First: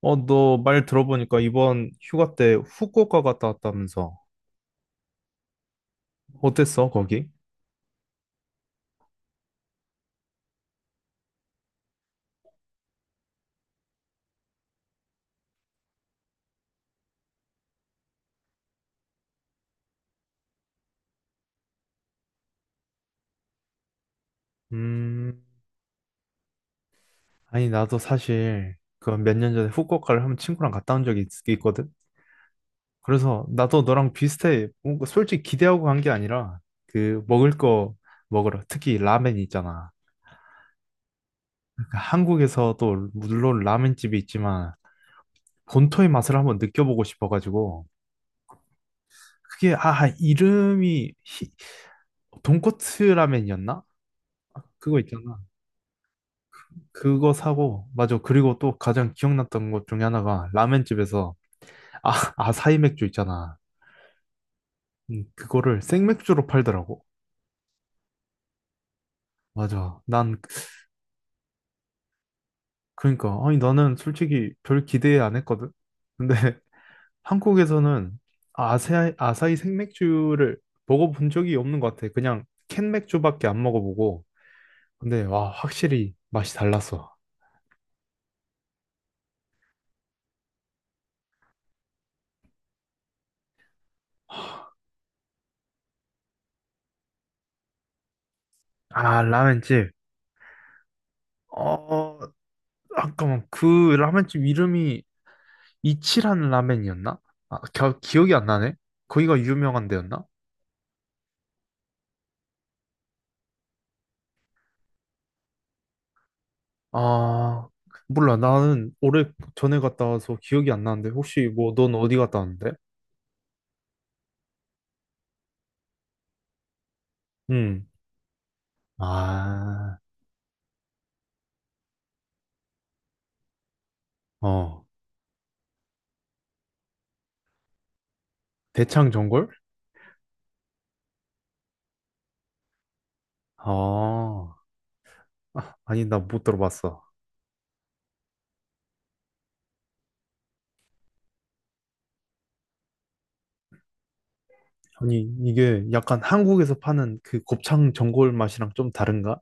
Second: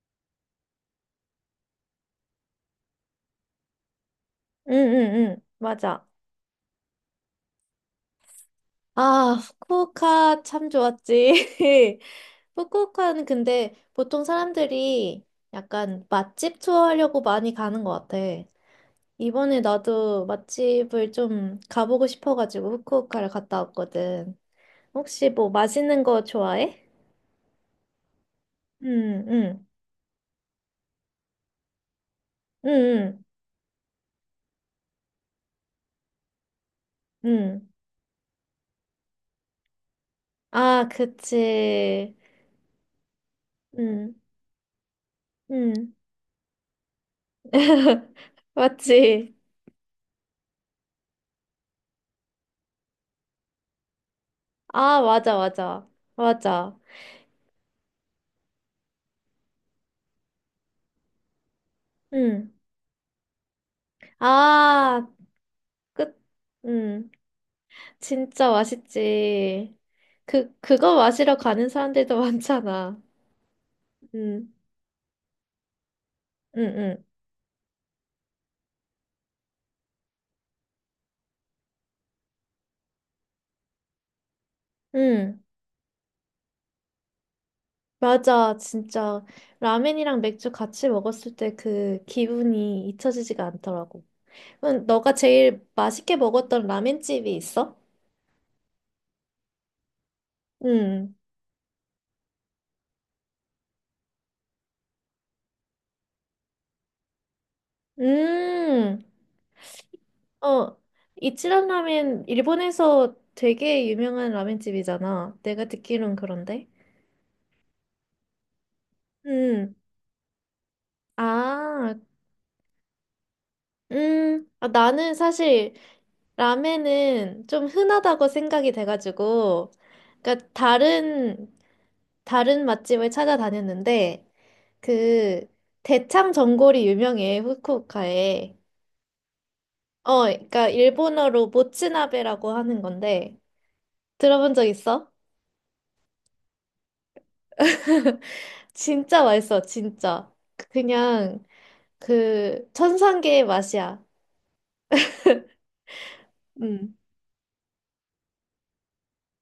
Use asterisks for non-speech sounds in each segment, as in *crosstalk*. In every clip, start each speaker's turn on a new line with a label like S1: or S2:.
S1: 어, 너 말 들어보니까 이번 휴가 때 후쿠오카 갔다 왔다면서.
S2: 응응응 맞아.
S1: 어땠어, 거기?
S2: 아, 후쿠오카 참 좋았지. *laughs* 후쿠오카는 근데 보통 사람들이 약간 맛집 투어하려고 많이 가는 것 같아. 이번에 나도 맛집을 좀 가보고 싶어가지고 후쿠오카를 갔다 왔거든. 혹시
S1: 음,
S2: 뭐 맛있는 거 좋아해?
S1: 아니, 나도 사실 그
S2: 응,
S1: 몇 년
S2: 응,
S1: 전에 후쿠오카를 한번 친구랑 갔다 온 적이 있, 거든.
S2: 응, 응,
S1: 그래서 나도 너랑 비슷해. 뭔가 솔직히 기대하고 간 게 아니라 그 먹을
S2: 응.
S1: 거 먹으러 특히 라멘 있잖아.
S2: 아,
S1: 그러니까
S2: 그치.
S1: 한국에서도 물론
S2: 응,
S1: 라멘집이 있지만
S2: 응.
S1: 본토의 맛을 한번 느껴보고 싶어가지고
S2: *laughs* 맞지?
S1: 그게 아 이름이 돈코츠 라멘이었나? 그거
S2: 아, 맞아,
S1: 있잖아.
S2: 맞아. 맞아.
S1: 그거 사고 맞아. 그리고 또 가장 기억났던 것 중에 하나가 라멘집에서 아
S2: 응.
S1: 아사히 맥주 있잖아.
S2: 아,
S1: 그거를
S2: 끝.
S1: 생맥주로 팔더라고.
S2: 음, 진짜 맛있지.
S1: 맞아. 난
S2: 그, 그거 마시러 가는 사람들도 *laughs* 많잖아.
S1: 그러니까 아니 나는
S2: 음,
S1: 솔직히 별 기대 안 했거든. 근데
S2: 음,
S1: *laughs*
S2: 음,
S1: 한국에서는 아사히 생맥주를 먹어본 적이 없는 것 같아. 그냥 캔 맥주밖에 안 먹어보고. 근데
S2: 음.
S1: 와 확실히 맛이 달랐어.
S2: 맞아, 진짜. 라면이랑 맥주 같이 먹었을 때 그 기분이 잊혀지지가 않더라고. 그럼 너가 제일 맛있게 먹었던 라면집이 있어?
S1: 아 라멘집.
S2: 음,
S1: 어 잠깐만 그 라멘집 이름이 이치란 라멘이었나? 아 기억이 안 나네.
S2: 음,
S1: 거기가 유명한 데였나?
S2: 어, 이치란 라면, 일본에서 되게 유명한 라면집이잖아. 내가 듣기론 그런데.
S1: 아 몰라 나는 오래
S2: 음.
S1: 전에 갔다 와서 기억이 안 나는데 혹시 뭐 넌
S2: 아,
S1: 어디 갔다 왔는데?
S2: 아, 나는 사실 라멘은 좀
S1: 응.
S2: 흔하다고 생각이 돼가지고,
S1: 아,
S2: 그러니까 다른 맛집을 찾아다녔는데
S1: 어,
S2: 그 대창 전골이 유명해 후쿠오카에.
S1: 대창전골?
S2: 어, 그러니까 일본어로 모츠나베라고 하는 건데 들어본
S1: 어,
S2: 적 있어?
S1: 아, 아, 아니, 나 못 들어봤어.
S2: 진짜 맛있어, 진짜. 그냥 그 천상계의 맛이야.
S1: 아니, 이게 약간 한국에서
S2: 음.
S1: 파는 그 곱창 전골 맛이랑 좀 다른가?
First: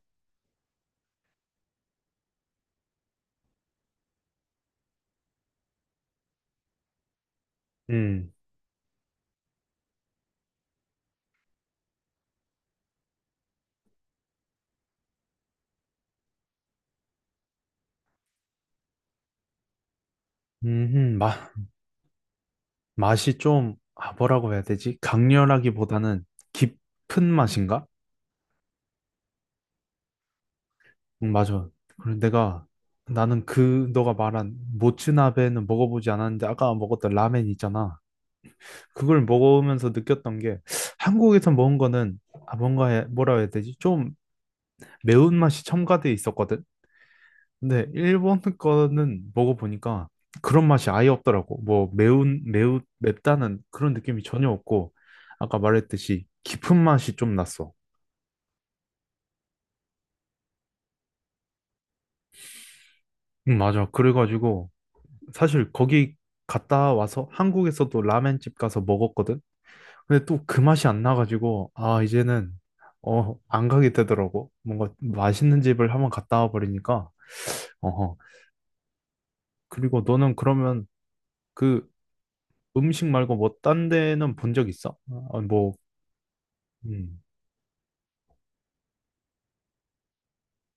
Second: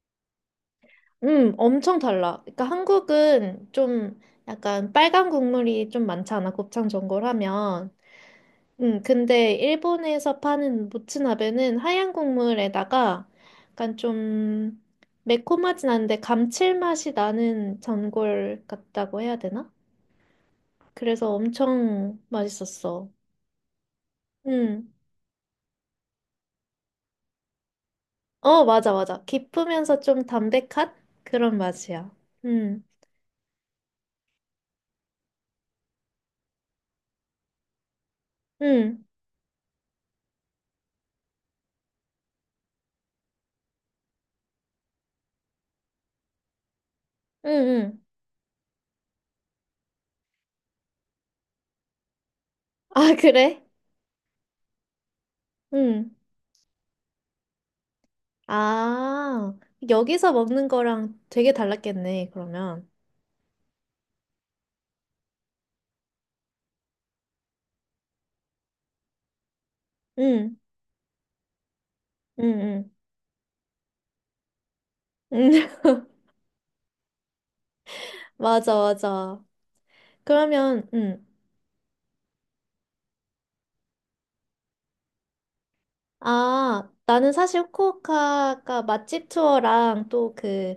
S2: 엄청 달라. 그러니까 한국은 좀 약간 빨간 국물이 좀 많잖아, 곱창 전골 하면.
S1: 음,
S2: 근데 일본에서 파는 모츠나베는 하얀 국물에다가 약간 좀 매콤하진 않은데 감칠맛이 나는 전골 같다고 해야 되나? 그래서
S1: 마,
S2: 엄청 맛있었어.
S1: 맛이 좀, 아, 뭐라고 해야
S2: 음,
S1: 되지? 강렬하기보다는 깊은 맛인가?
S2: 어, 맞아, 맞아. 깊으면서 좀 담백한 그런
S1: 맞아.
S2: 맛이야.
S1: 그리고 내가,
S2: 음,
S1: 나는 그, 너가 말한 모츠나베는 먹어보지 않았는데, 아까 먹었던 라멘 있잖아.
S2: 음,
S1: 그걸 먹으면서 느꼈던 게, 한국에서 먹은 거는, 아, 뭔가, 뭐라 해야 되지? 좀 매운맛이 첨가돼 있었거든.
S2: 음,
S1: 근데
S2: 음.
S1: 일본 거는 먹어보니까 그런 맛이 아예 없더라고. 뭐 매운, 매우,
S2: 아,
S1: 맵다는
S2: 그래?
S1: 그런 느낌이 전혀 없고, 아까
S2: 음.
S1: 말했듯이 깊은 맛이 좀 났어.
S2: 아, 여기서 먹는 거랑 되게 달랐겠네, 그러면.
S1: 응, 맞아. 그래가지고 사실 거기 갔다 와서 한국에서도 라멘집 가서 먹었거든. 근데 또
S2: 응,
S1: 그 맛이 안 나가지고, 아,
S2: 응,
S1: 이제는
S2: 응.
S1: 어, 안 가게 되더라고. 뭔가
S2: 응.
S1: 맛있는 집을 한번
S2: *laughs*
S1: 갔다 와 버리니까. 어허.
S2: 맞아, 맞아.
S1: 그리고 너는 그러면
S2: 그러면, 응.
S1: 그 음식 말고 뭐 딴 데는 본 적 있어? 어, 어, 뭐,
S2: 아,
S1: 음.
S2: 나는 사실 후쿠오카가 맛집 투어랑 또 그,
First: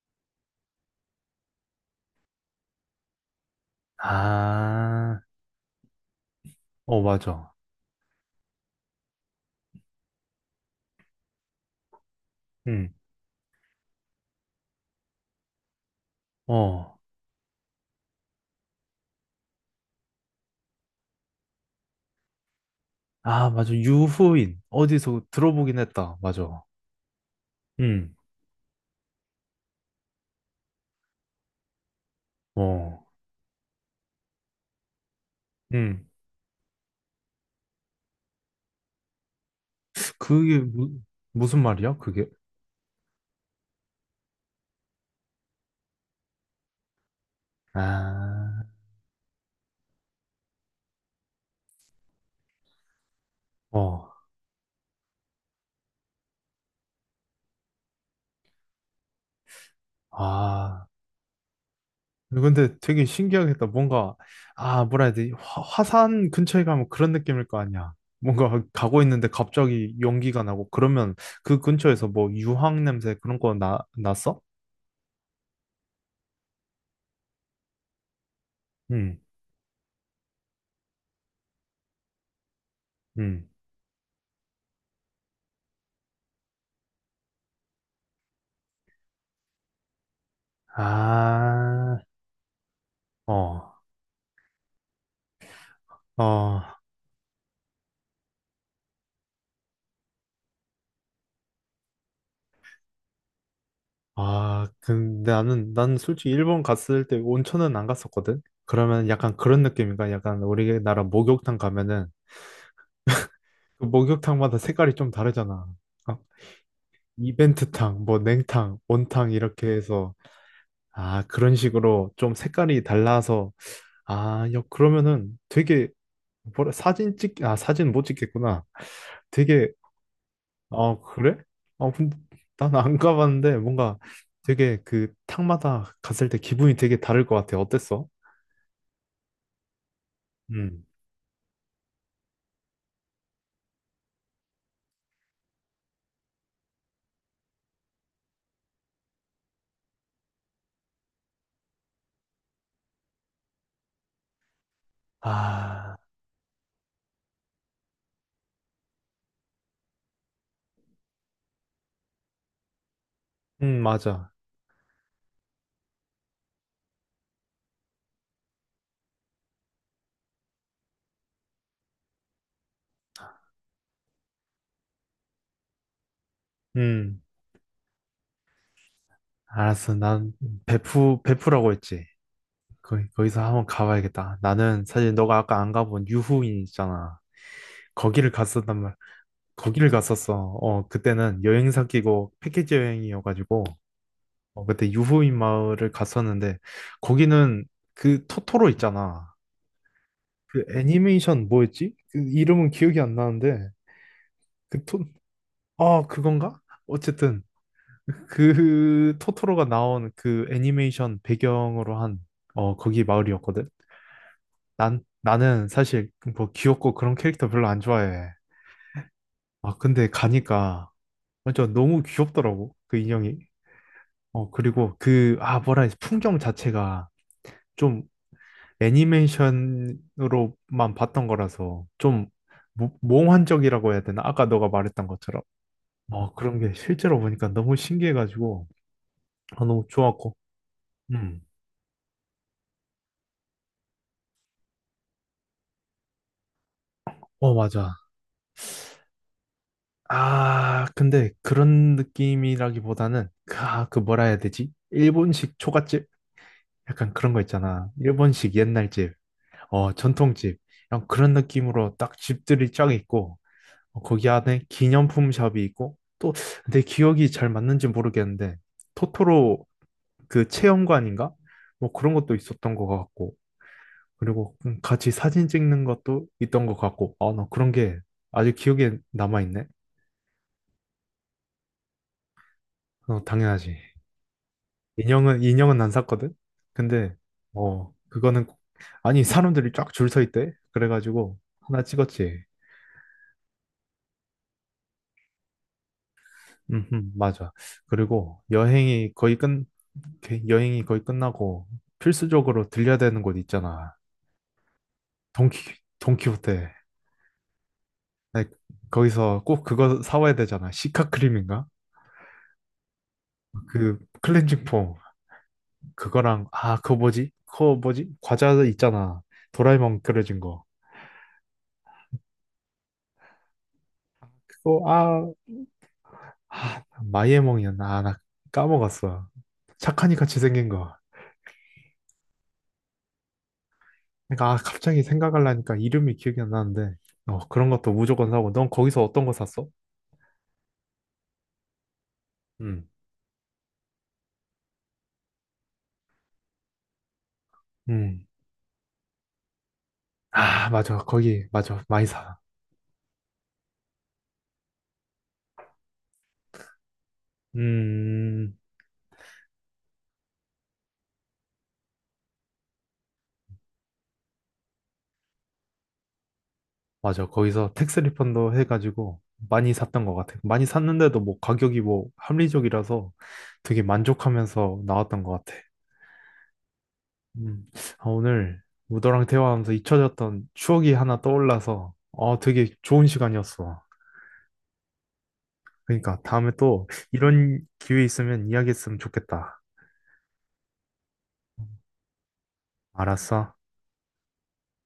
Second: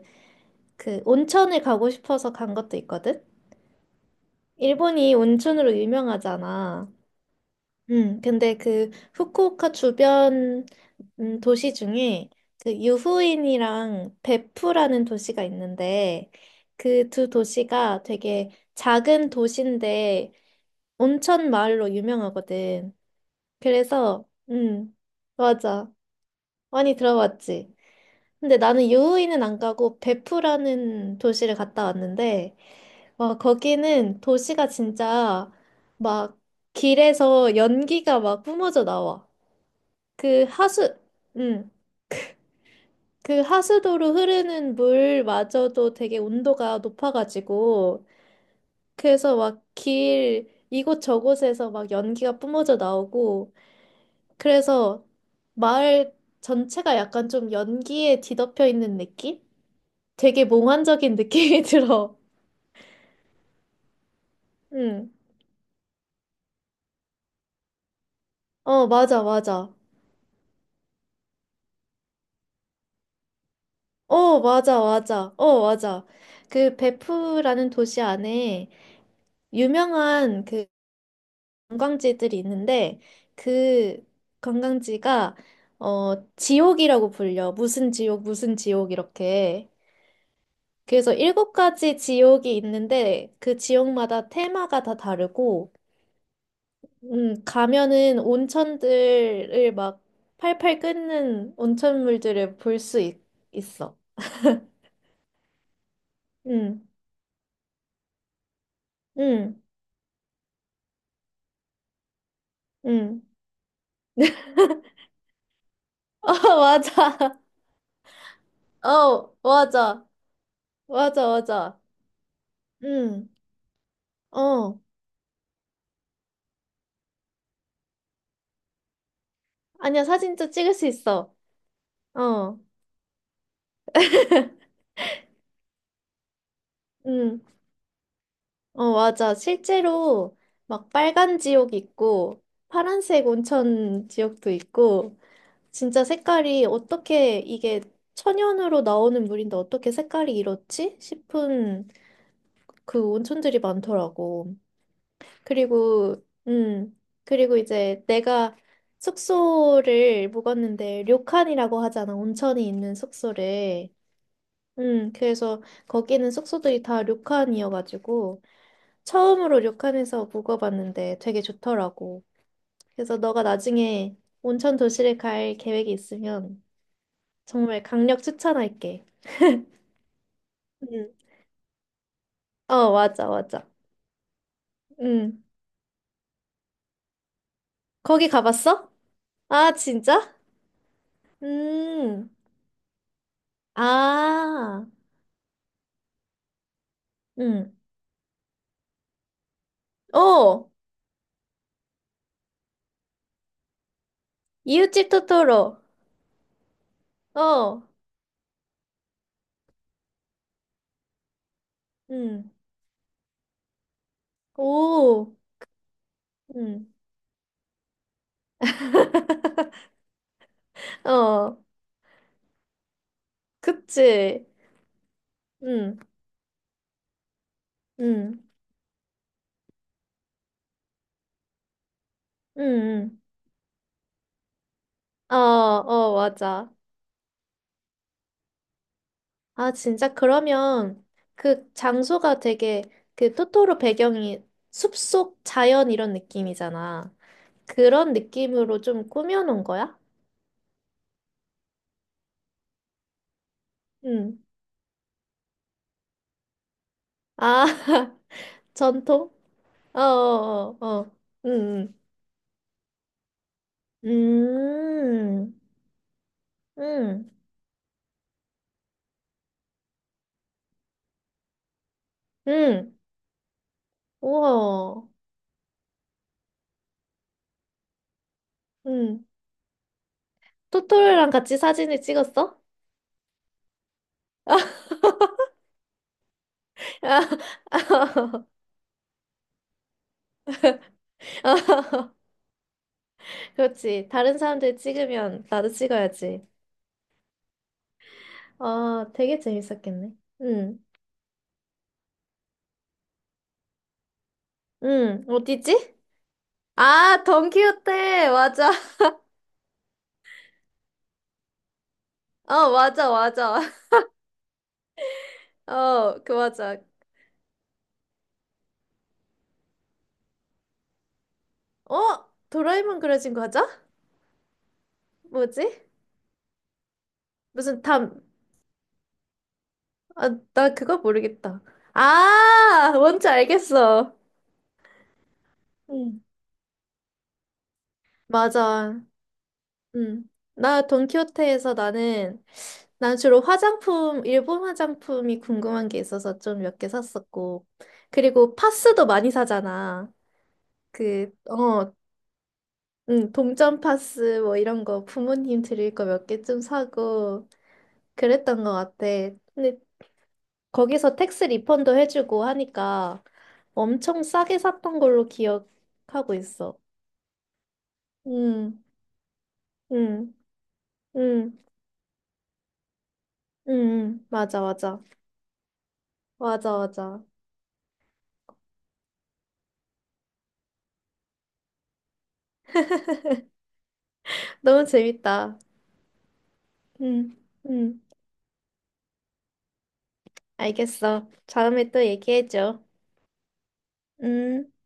S2: 그 온천을 가고 싶어서 간 것도 있거든? 일본이
S1: 아,
S2: 온천으로 유명하잖아.
S1: 어, 맞아.
S2: 근데 그 후쿠오카 주변 도시 중에 그
S1: 음.
S2: 유후인이랑 베푸라는 도시가 있는데
S1: 어.
S2: 그 두 도시가 되게 작은 도시인데 온천 마을로 유명하거든.
S1: 아, 맞아.
S2: 그래서
S1: 유후인. 어디서 들어보긴
S2: 맞아.
S1: 했다. 맞아.
S2: 많이 들어봤지.
S1: 음.
S2: 근데 나는 유후인은 안 가고 베푸라는 도시를 갔다 왔는데
S1: 어.
S2: 와, 거기는 도시가 진짜
S1: 음.
S2: 막 길에서 연기가 막 뿜어져 나와. 그
S1: 그게 무,
S2: 하수,
S1: 무슨
S2: 음,
S1: 말이야? 그게?
S2: 그 하수도로 흐르는 물마저도 되게 온도가 높아가지고,
S1: 아,
S2: 그래서 막 길, 이곳저곳에서 막 연기가 뿜어져 나오고,
S1: 어.
S2: 그래서 마을 전체가 약간 좀 연기에 뒤덮여 있는 느낌? 되게
S1: 아.
S2: 몽환적인 느낌이 *laughs* 들어.
S1: 근데 되게 신기하겠다. 뭔가, 아, 뭐라
S2: 응.
S1: 해야 되지? 화, 화산 근처에 가면 그런 느낌일 거 아니야. 뭔가
S2: 어,
S1: 가고
S2: 맞아,
S1: 있는데
S2: 맞아.
S1: 갑자기 연기가 나고 그러면 그 근처에서 뭐 유황 냄새 그런 거 나,
S2: 어,
S1: 났어?
S2: 맞아, 맞아. 어, 맞아. 그 베프라는 도시 안에
S1: 응,
S2: 유명한 그 관광지들이 있는데
S1: 응.
S2: 그 관광지가 어 지옥이라고 불려. 무슨 지옥, 무슨 지옥 이렇게. 그래서 일곱 가지
S1: 아,
S2: 지옥이 있는데 그
S1: 어,
S2: 지옥마다 테마가 다 다르고
S1: 어,
S2: 가면은 온천들을 막 팔팔 끓는 온천물들을 볼 수 있어.
S1: 아, 근데 나는, 난 솔직히
S2: 응
S1: 일본 갔을 때 온천은 안 갔었거든? 그러면 약간 그런
S2: 응
S1: 느낌인가? 약간 우리나라 목욕탕 가면은
S2: 응.
S1: 그 목욕탕마다 색깔이 좀 다르잖아. 어.
S2: *laughs* 어, 맞아.
S1: 이벤트탕, 뭐 냉탕, 온탕
S2: 어,
S1: 이렇게
S2: 맞아.
S1: 해서 아
S2: 맞아,
S1: 그런
S2: 맞아.
S1: 식으로 좀 색깔이
S2: 응
S1: 달라서 아 야,
S2: 어.
S1: 그러면은 되게 뭐라 사진 찍, 아 사진 못 찍겠구나. 되게
S2: 아니야, 사진도 찍을 수
S1: 어
S2: 있어.
S1: 그래? 어 근데
S2: 어,
S1: 난 안 가봤는데 뭔가 되게 그 탕마다 갔을 때 기분이 되게 다를 것
S2: 음,
S1: 같아. 어땠어?
S2: 어, 맞아. 실제로
S1: 음.
S2: 막 빨간 지옥 있고 파란색 온천 지옥도 있고 진짜 색깔이 어떻게 이게 천연으로 나오는 물인데 어떻게 색깔이 이렇지? 싶은 그 온천들이 많더라고.
S1: 아,
S2: 그리고, 그리고 이제 내가 숙소를 묵었는데 료칸이라고 하잖아. 온천이 있는 숙소를.
S1: 맞아.
S2: 그래서 거기는 숙소들이 다 료칸이어가지고 처음으로 료칸에서 묵어봤는데 되게 좋더라고. 그래서 너가 나중에 온천 도시를 갈 계획이 있으면
S1: 음
S2: 정말 강력 추천할게.
S1: 알았어. 난
S2: 응.
S1: 베프 베프라고 했지.
S2: 어,
S1: 거기,
S2: 맞아,
S1: 거기서
S2: 맞아.
S1: 한번 가봐야겠다. 나는 사실 너가
S2: 응.
S1: 아까 안 가본 유후인 있잖아.
S2: 거기
S1: 거기를 갔었단
S2: 가봤어?
S1: 말.
S2: 아,
S1: 거기를 갔었어.
S2: 진짜?
S1: 어, 그때는 여행사
S2: 음.
S1: 끼고 패키지 여행이어가지고 어,
S2: 아.
S1: 그때 유후인 마을을 갔었는데 거기는
S2: 응.
S1: 그 토토로 있잖아. 그
S2: 어.
S1: 애니메이션 뭐였지? 그 이름은 기억이 안 나는데 그 토,
S2: 이웃집 토토로.
S1: 아 그건가? 어쨌든
S2: 어.
S1: 그 토토로가 나온 그 애니메이션 배경으로 한
S2: 응.
S1: 어, 거기 마을이었거든. 난
S2: 오.
S1: 나는 사실 뭐
S2: 응.
S1: 귀엽고 그런 캐릭터 별로 안 좋아해. 아
S2: *laughs*
S1: 근데 가니까
S2: 어.
S1: 완전 너무 귀엽더라고 그 인형이.
S2: 그치.
S1: 어, 그리고 그, 아, 뭐라 해야 지
S2: 응.
S1: 풍경 자체가 좀
S2: 응.
S1: 애니메이션으로만 봤던 거라서 좀
S2: 응.
S1: 몽환적이라고 해야 되나? 아까 너가 말했던
S2: 응. 어,
S1: 것처럼.
S2: 어,
S1: 어, 그런
S2: 맞아.
S1: 게 실제로 보니까 너무 신기해가지고, 아,
S2: 아,
S1: 너무
S2: 진짜
S1: 좋았고.
S2: 그러면
S1: 음.
S2: 그 장소가 되게 그 토토로 배경이 숲속 자연 이런 느낌이잖아.
S1: 어, 맞아.
S2: 그런 느낌으로 좀 꾸며놓은 거야?
S1: 아, 근데 그런 느낌이라기보다는, 그, 아, 그 뭐라 해야
S2: 응.
S1: 되지? 일본식 초밥집? 약간 그런 거
S2: 아,
S1: 있잖아.
S2: *laughs*
S1: 일본식 옛날 집,
S2: 전통?
S1: 어,
S2: 어,
S1: 전통집.
S2: 어, 어,
S1: 약간
S2: 어.
S1: 그런
S2: 응,
S1: 느낌으로 딱 집들이 쫙 있고, 어,
S2: 응.
S1: 거기 안에 기념품 샵이 있고 또 내
S2: 응,
S1: 기억이 잘 맞는지 모르겠는데 토토로 그 체험관인가? 뭐 그런 것도 있었던 것
S2: 응.
S1: 같고 그리고
S2: 우와.
S1: 같이 사진 찍는 것도 있던 것 같고 아, 나 그런 게 아직 기억에
S2: 응.
S1: 남아있네.
S2: 토토랑 같이 사진을 찍었어?
S1: 어, 당연하지. 인형은
S2: *laughs*
S1: 인형은 안 샀거든. 근데
S2: 아,
S1: 어 그거는 아니 사람들이 쫙 줄 서 있대. 그래가지고 하나
S2: *laughs*
S1: 찍었지.
S2: 그렇지. 다른 사람들 찍으면 나도 찍어야지.
S1: 맞아. 그리고
S2: 아, 되게 재밌었겠네.
S1: 게
S2: 응.
S1: 여행이 거의 끝나고 필수적으로 들려야 되는 곳 있잖아.
S2: 응,
S1: 돈키,
S2: 어디지?
S1: 돈키호테.
S2: 아, 던키호테!
S1: 아니,
S2: 맞아. *laughs*
S1: 거기서 꼭 그거 사와야 되잖아. 시카크림인가?
S2: 어, 맞아, 맞아.
S1: 그
S2: *laughs*
S1: 클렌징 폼.
S2: 어, 그
S1: 그거랑, 아,
S2: 맞아.
S1: 그거 뭐지? 과자 있잖아. 도라에몽 그려진 거.
S2: 어? 도라에몽 그려진 과자?
S1: 그거, 아,
S2: 뭐지?
S1: 아
S2: 무슨
S1: 마이애몽이었나? 아, 나
S2: 담.
S1: 까먹었어. 착하니
S2: 아,
S1: 같이 생긴
S2: 나
S1: 거.
S2: 그거 모르겠다. 아, 뭔지 알겠어.
S1: 그러니까 아, 갑자기 생각하려니까 이름이
S2: 응.
S1: 기억이 안 나는데 어 그런 것도 무조건 사고 넌
S2: 맞아.
S1: 거기서 어떤 거 샀어?
S2: 응. 나 돈키호테에서 나는,
S1: 음.
S2: 난 주로 화장품, 일본 화장품이 궁금한 게 있어서 좀 몇 개 샀었고.
S1: 음.
S2: 그리고 파스도 많이 사잖아.
S1: 아, 맞아.
S2: 그,
S1: 거기, 맞아.
S2: 어,
S1: 많이 사.
S2: 응, 동전 파스 뭐 이런 거 부모님 드릴 거 몇 개쯤 사고
S1: 음,
S2: 그랬던 것 같아. 근데 거기서 택스 리펀도 해주고 하니까 엄청 싸게 샀던 걸로 기억하고 있어.
S1: 맞아. 거기서 택스 리펀드
S2: 응,
S1: 해가지고 많이 샀던 것
S2: 응,
S1: 같아. 많이 샀는데도 뭐
S2: 응,
S1: 가격이 뭐 합리적이라서
S2: 응,
S1: 되게
S2: 응, 맞아,
S1: 만족하면서
S2: 맞아.
S1: 나왔던 것 같아.
S2: 맞아, 맞아.
S1: 음, 아, 오늘 우도랑 대화하면서 잊혀졌던 추억이 하나 떠올라서 어, 되게 좋은 시간이었어.
S2: 너무 재밌다.
S1: 그러니까 다음에 또
S2: 응,
S1: 이런
S2: 응,
S1: 기회 있으면 이야기했으면 좋겠다.
S2: 알겠어. 다음에 또 얘기해줘.
S1: 알았어.
S2: 응.